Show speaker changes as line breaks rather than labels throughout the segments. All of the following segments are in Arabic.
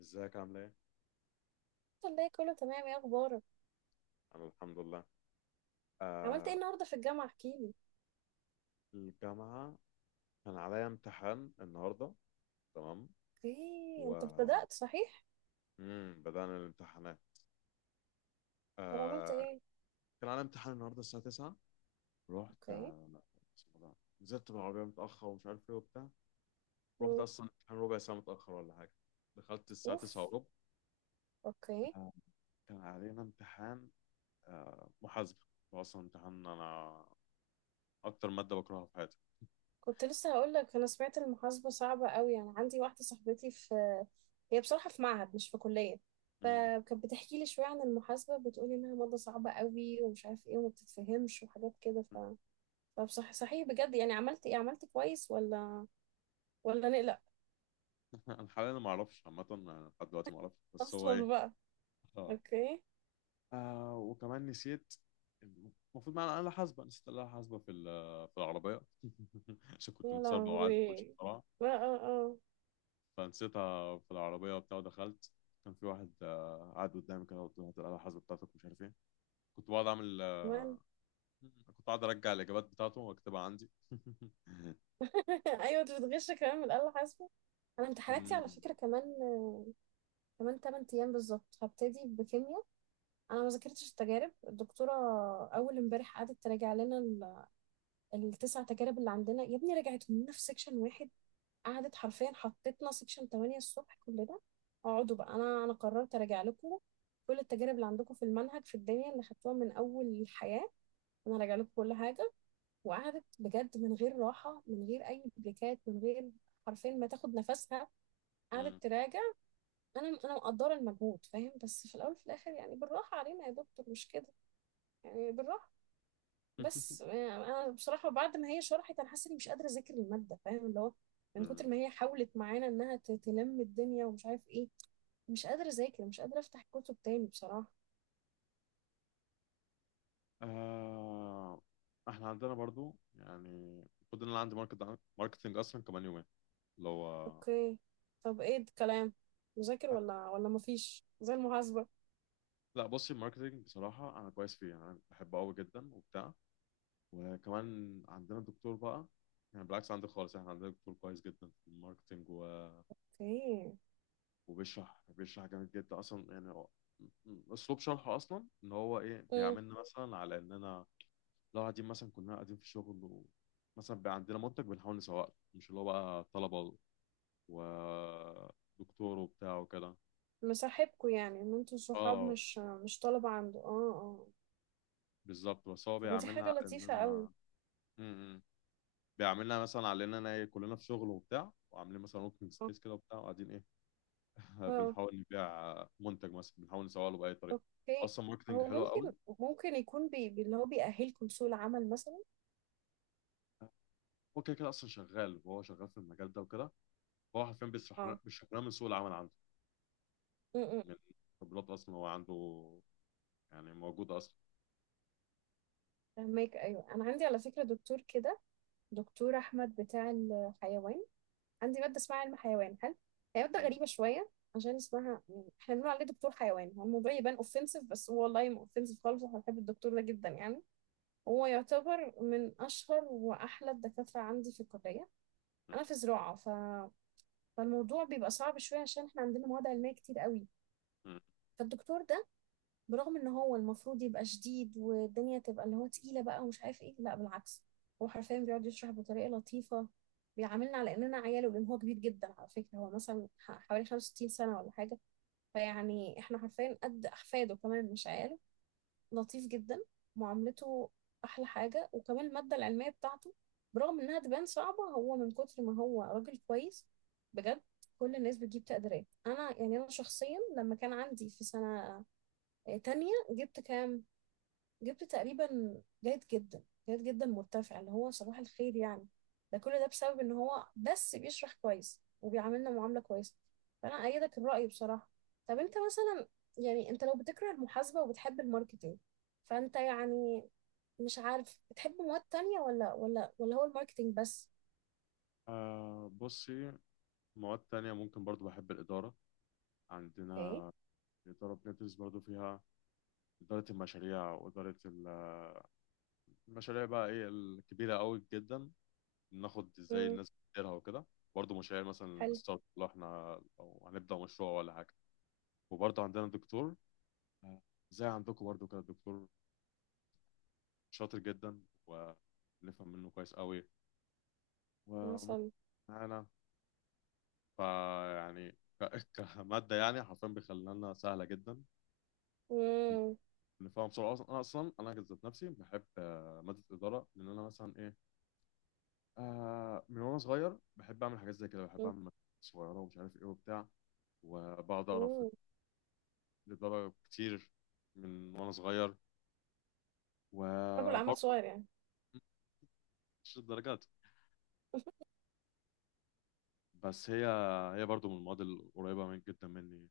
ازيك عامل ايه؟
الحمد لله، كله تمام. ايه اخبارك؟
انا الحمد لله.
عملت ايه
آه.
النهارده في الجامعه؟ احكيلي.
الجامعة. كان عليا امتحان النهاردة. تمام.
اوكي
و
انت ابتدأت صحيح.
مم. بدأنا الامتحانات.
طب عملت
آه.
ايه؟
كان عليا امتحان النهاردة الساعة 9. رحت
اوكي.
اسمه ده، نزلت بالعربية متأخر ومش عارف ايه وبتاع. رحت
مم.
أصلا امتحان ربع ساعة متأخر ولا حاجة. دخلت الساعة
اوف.
9 وربع.
اوكي.
آه. كان علينا امتحان محاسبة. هو أصلا امتحان، أنا أكتر مادة بكرهها في حياتي.
كنت لسه هقول لك انا سمعت المحاسبه صعبه قوي، يعني عندي واحده صاحبتي في، هي بصراحه في معهد مش في كليه.
مم.
فكانت بتحكي لي شويه عن المحاسبه، بتقولي انها ماده صعبه قوي ومش عارف ايه وما بتتفهمش وحاجات كده ف فبصح صحيح بجد، يعني عملت ايه، عملت كويس ولا نقلق؟
انا حاليا ما اعرفش، عامه أنا لحد دلوقتي ما اعرفش بس هو
اصلا
ايه.
بقى.
اه.
اوكي.
وكمان نسيت. المفروض معانا آلة حاسبة، نسيت الآلة الحاسبة في في العربية عشان كنت
يا
متسربع وعايز أخش
لهوي.
بسرعة.
اه اه.
فنسيتها في العربية وبتاع ودخلت. كان في واحد قاعد قدامي كده، قلت له هات الآلة الحاسبة بتاعتك ومش عارف إيه. كنت بقعد أعمل
كمان.
كنت قاعد أرجع الإجابات بتاعته وأكتبها عندي.
ايوه انت بتغش كمان من الاله حاسبه. انا امتحاناتي على
مم.
فكره كمان، 8 ايام بالظبط هبتدي بكيمياء. انا ما ذاكرتش التجارب. الدكتوره اول امبارح قعدت تراجع لنا التسع تجارب اللي عندنا، يا ابني رجعتهم لنا في سيكشن واحد، قعدت حرفيا حطيتنا سيكشن 8 الصبح كلنا، اقعدوا بقى، انا قررت اراجع لكم كل التجارب اللي عندكم في المنهج في الدنيا اللي خدتوها من اول الحياه. انا راجع لكم كل حاجه، وقعدت بجد من غير راحه، من غير اي بريكات، من غير، حرفيا ما تاخد نفسها، قعدت
مم.
تراجع. انا مقدره المجهود، فاهم؟ بس في الاول وفي الاخر يعني بالراحه علينا يا دكتور، مش كده؟ يعني بالراحه. بس يعني انا بصراحه بعد ما هي شرحت انا حاسه اني مش قادره اذاكر الماده، فاهم؟ اللي هو من كتر
مم.
ما هي حاولت معانا انها تلم الدنيا ومش عارف ايه. مش قادره اذاكر، مش قادره افتح كتب تاني بصراحه.
آه إحنا عندنا برضو يعني، المفروض إن أنا عندي ماركتنج أصلا كمان يومين، اللي هو.
اوكي. طب ايه الكلام، مذاكر ولا مفيش زي المحاسبه؟
لا بصي، الماركتينج بصراحة أنا كويس فيه، يعني أنا بحبه أوي جدا وبتاع. وكمان عندنا دكتور بقى. يعني بالعكس، عندي خالص، احنا عندنا دكتور كويس جدا في الماركتينج. و...
اوكي.
وبيشرح بيشرح جامد جدا أصلا. يعني أسلوب شرحه أصلا إن هو إيه بيعاملنا مثلا على إننا لو قاعدين، مثلا كنا قاعدين في شغل، و مثلا بقى عندنا منتج بنحاول نسوقه، مش اللي هو بقى طلبة ودكتور وبتاع وكده.
مصاحبكوا يعني ان انتوا صحاب،
اه
مش طلبة عنده؟ اه اه.
بالظبط. بس هو
طب ما دي
بيعاملنا
حاجة
على
لطيفة قوي.
إننا م- م. بيعملنا مثلا، علينا انا إيه، كلنا في شغل وبتاع وعاملين مثلا اوبن
اه.
سبيس كده وبتاع وقاعدين ايه،
آه.
بنحاول نبيع منتج مثلا بنحاول نسوق له باي طريقه.
اوكي.
اصلا ماركتنج
هو
حلو
ممكن،
قوي.
اللي هو بيأهلكم لسوق العمل مثلا.
هو كده كده اصلا شغال، وهو شغال في المجال ده وكده. فهو حرفيا بيشرح
اه.
لنا بيشرح لنا من سوق العمل عنده،
امم.
من خبرات اصلا هو عنده، يعني موجوده اصلا.
فهماك. ايوه انا عندي على فكرة دكتور كده، دكتور احمد بتاع الحيوان. عندي مادة اسمها علم حيوان. هي مادة
م-
غريبة شوية عشان اسمها، يعني احنا بنقول عليه دكتور حيوان، هو الموضوع يبان اوفنسيف، بس هو والله ما اوفنسيف خالص. احنا بنحب الدكتور ده جدا يعني. هو يعتبر من أشهر وأحلى الدكاترة عندي في الكلية.
م-
أنا في زراعة، فالموضوع بيبقى صعب شوية عشان إحنا عندنا مواد علمية كتير قوي.
م.
فالدكتور ده، برغم إن هو المفروض يبقى شديد والدنيا تبقى اللي هو تقيلة بقى ومش عارف إيه، لا بالعكس. هو حرفيا بيقعد يشرح بطريقة لطيفة، بيعاملنا على إننا عياله، لأن هو كبير جدا على فكرة. هو مثلا حوالي 65 سنة ولا حاجة، فيعني إحنا حرفيا قد أحفاده، كمان مش عياله. لطيف جدا معاملته. احلى حاجه. وكمان الماده العلميه بتاعته، برغم انها تبان صعبه، هو من كتر ما هو راجل كويس بجد، كل الناس بتجيب تقديرات. انا يعني انا شخصيا لما كان عندي في سنه تانية جبت كام؟ جبت تقريبا جيد جدا، جيد جدا مرتفع، اللي هو صباح الخير يعني. ده كل ده بسبب ان هو بس بيشرح كويس وبيعاملنا معاملة كويسة. فانا ايدك الرأي بصراحة. طب انت مثلا، يعني انت لو بتكره المحاسبة وبتحب الماركتينج، فانت يعني مش عارف بتحب مواد تانية ولا هو الماركتينج بس؟
آه بصي، مواد تانية ممكن برضو بحب الإدارة.
اوكي.
عندنا الإدارة بندرس برضو فيها إدارة المشاريع، وإدارة المشاريع بقى إيه الكبيرة أوي جدا. ناخد ازاي
امم.
الناس بتديرها وكده، برضه مشاريع مثلا
حلو.
ستارت، لو احنا لو هنبدا مشروع ولا حاجه. وبرضه عندنا دكتور، آه، زي عندكم برضه كده دكتور شاطر جدا، ونفهم منه كويس قوي ومتعاون
مثلا.
معانا. فيعني كماده يعني حرفيا بيخلينا سهله جدا،
امم.
نفهم بسرعه. اصلا انا ذات نفسي بحب ماده الاداره، لان انا مثلا ايه، من وانا صغير بحب اعمل حاجات زي كده، بحب اعمل مشاريع صغيره ومش عارف ايه وبتاع، وبقعد اقرا في، لدرجة كتير من وأنا صغير.
رجل اعمال
وبرضه
صغير يعني.
مش الدرجات بس، هي هي برضه من المواد القريبة من جدا مني،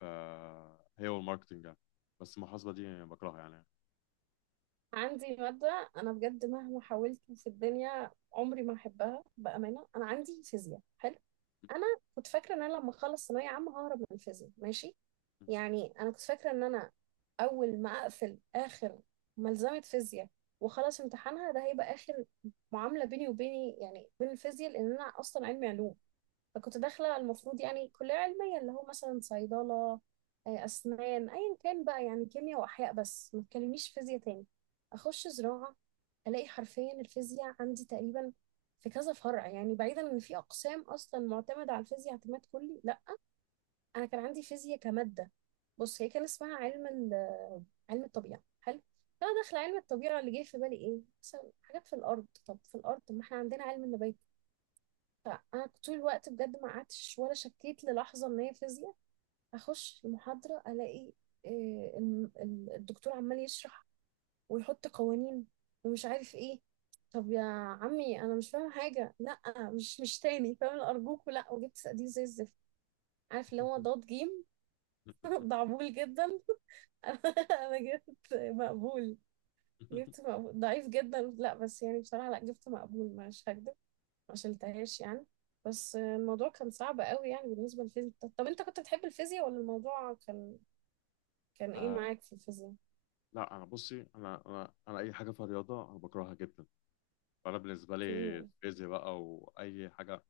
فهي والماركتينج يعني. بس المحاسبة دي بكرهها يعني.
عندي مادة أنا بجد مهما حاولت في الدنيا عمري ما أحبها بأمانة. أنا عندي فيزياء، حلو. أنا كنت فاكرة إن أنا لما أخلص ثانوية عامة ههرب من الفيزياء ماشي، يعني أنا كنت فاكرة إن أنا أول ما أقفل آخر ملزمة فيزياء وخلص امتحانها، ده هيبقى آخر معاملة بيني وبيني، يعني بين الفيزياء، لأن أنا أصلا علمي علوم. فكنت داخلة المفروض يعني كلية علمية اللي هو مثلا صيدلة، آه، أسنان، أيا كان بقى، يعني كيمياء وأحياء، بس ما تكلمنيش فيزياء تاني. أخش زراعة ألاقي حرفيا الفيزياء عندي تقريبا في كذا فرع، يعني بعيدا إن في أقسام أصلا معتمدة على الفيزياء اعتماد كلي، لأ أنا كان عندي فيزياء كمادة. بص هي كان اسمها علم الطبيعة، حلو. فأنا داخلة علم الطبيعة اللي جه في بالي إيه؟ مثلا حاجات في الأرض، طب في الأرض، طب ما إحنا عندنا علم النبات. فانا طول الوقت بجد ما قعدتش ولا شكيت للحظه ان هي فيزياء. اخش المحاضره الاقي آه، الدكتور عمال يشرح ويحط قوانين ومش عارف ايه. طب يا عمي انا مش فاهم حاجه، لا مش تاني فاهم ارجوك لا. وجبت صناديق زي الزفت، عارف اللي هو ضاد جيم. ضعبول جدا. انا جبت مقبول. جبت مقبول، ضعيف جدا، لا بس يعني بصراحه لا جبت مقبول مش هكدب، ما شلتهاش يعني. بس الموضوع كان صعب قوي يعني بالنسبة للفيزياء. طب انت كنت بتحب الفيزياء ولا الموضوع كان ايه
آه
معاك في الفيزياء؟
لا، أنا بصي، أنا أي حاجة في الرياضة أنا بكرهها جدا. فأنا بالنسبة لي
اوكي.
الفيزياء بقى وأي حاجة،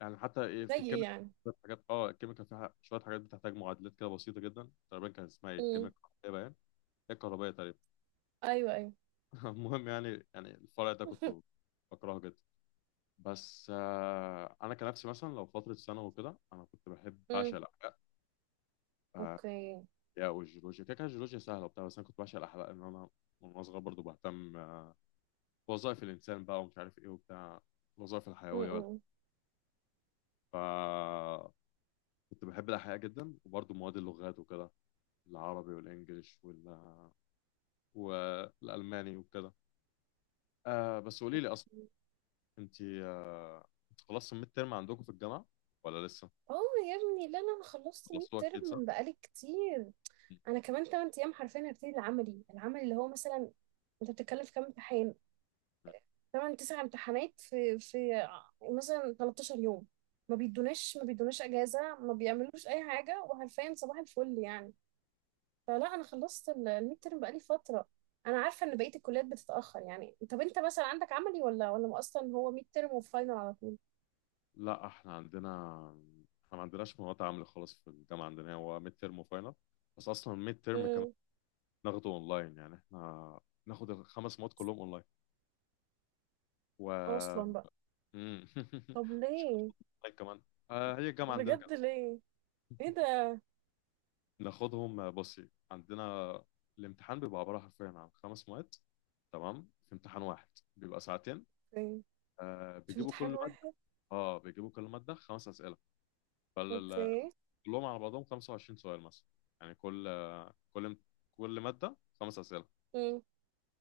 يعني حتى إيه
زي
في
ايه
الكيمياء
يعني؟
شوية حاجات. اه الكيمياء فيها شوية حاجات بتحتاج معادلات كده بسيطة جدا. تقريبا كان اسمها ايه، الكيمياء
امم.
الكهربائية باين. هي الكهربائية تقريبا.
ايوه ايوه.
المهم يعني، الفرع ده كنت بكرهه جدا. بس انا كنفسي مثلا لو فتره ثانوي وكده، انا كنت بحب، بعشق
امم.
الاحياء. آه،
اوكي.
الاحياء والجيولوجيا كده كده، الجيولوجيا سهله وبتاع، بس انا كنت بعشق الاحياء لان انا من وأنا صغير برضه بهتم بوظائف الانسان بقى ومش عارف ايه وبتاع، الوظائف الحيويه ولا.
امم.
ف كنت بحب الاحياء جدا. وبرضه مواد اللغات وكده، العربي والانجليش وال والالماني وكده. آه بس قولي لي اصلا، انت خلصت الميد ترم عندكم في الجامعه ولا لسه؟
اه. يا ابني لا لا انا خلصت 100
خلصتوها
ترم
اكيد صح؟
من بقالي كتير.
مم.
انا كمان 8 ايام حرفيا هبتدي العملي، العملي اللي هو مثلا، انت بتتكلم في كام امتحان؟ تمن تسع امتحانات في مثلا 13 يوم. ما بيدوناش اجازه، ما بيعملوش اي حاجه، وحرفيا صباح الفل يعني. فلا انا خلصت الميد ترم بقالي فتره. انا عارفه ان بقيه الكليات بتتاخر، يعني طب انت مثلا عندك عملي ولا اصلا هو ميد ترم وفاينل على طول؟
لا احنا ما عندناش مواد عامله خالص في الجامعه. عندنا هو ميد ترم وفاينل. بس اصلا الميد ترم كمان
امم.
ناخده اونلاين، يعني احنا ناخد الخمس مواد كلهم اونلاين، و
اصلا بقى.
مم.
طب
مش بناخد
ليه؟
اونلاين كمان. هي الجامعه عندنا كده.
بجد ليه؟ ايه ده؟
ناخدهم بصي عندنا، الامتحان بيبقى عباره حرفيا عن خمس مواد تمام في امتحان واحد، بيبقى ساعتين.
في في
بيجيبوا
امتحان
كل ماده،
واحد؟
اه بيجيبوا كل ماده خمس اسئله،
اوكي.
كلهم على بعضهم 25 سؤال مثلا. يعني كل كل مادة خمس أسئلة.
امم.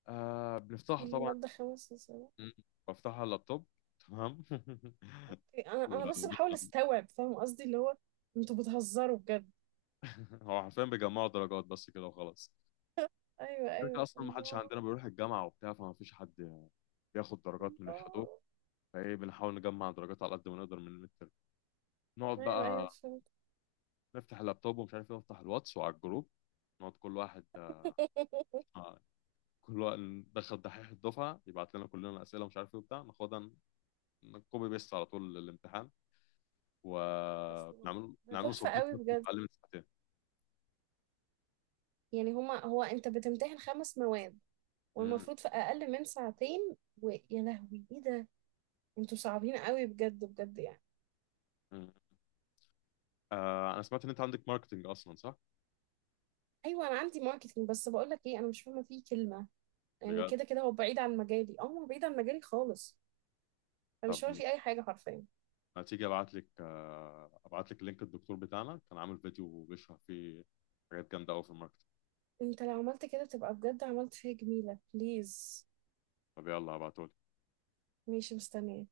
بنفتحها
كل
طبعا.
ماده خمس.
مم. بفتحها على اللابتوب. تمام.
انا بس بحاول
ومثلا
استوعب، فاهم قصدي اللي هو انتوا بتهزروا بجد؟
هو حرفيا بيجمعوا درجات بس كده وخلاص.
ايوه
كده
ايوه.
أصلا، ما حدش
الله.
عندنا بيروح الجامعة وبتاع، فما فيش حد بياخد درجات من الحضور.
الله.
فايه بنحاول نجمع درجات على قد ما نقدر من الميد تيرم. نقعد
ايوه ايوه.
بقى
فهمت.
نفتح اللابتوب ومش عارف ايه، نفتح الواتس وعلى الجروب، نقعد كل واحد، آه، كل واحد ندخل دحيح الدفعه يبعت لنا كلنا اسئله ومش عارف ايه وبتاع، ناخدها كوبي بيست على طول الامتحان.
اصلا
وبنعمله
ده
بنعمله
تحفه
سبميت
قوي
مثلا في
بجد،
اقل من ساعتين.
يعني هما، هو انت بتمتحن خمس مواد
مم.
والمفروض في اقل من ساعتين؟ ويا لهوي ايه ده؟ انتوا صعبين قوي بجد بجد يعني.
مم. انا سمعت ان انت عندك ماركتنج اصلا صح؟
ايوه انا عندي ماركتنج بس بقول لك ايه، انا مش فاهمه فيه كلمه، يعني
بجد.
كده كده هو بعيد عن مجالي. اه هو بعيد عن مجالي خالص، انا
طب
مش فاهمه فيه اي حاجه حرفيا.
ما تيجي ابعت لك لينك الدكتور بتاعنا، كان عامل فيديو بيشرح فيه حاجات جامده قوي في الماركتنج.
انت لو عملت كده تبقى بجد عملت فيها جميلة، بليز.
طب يلا هبعته.
ماشي، مستنية.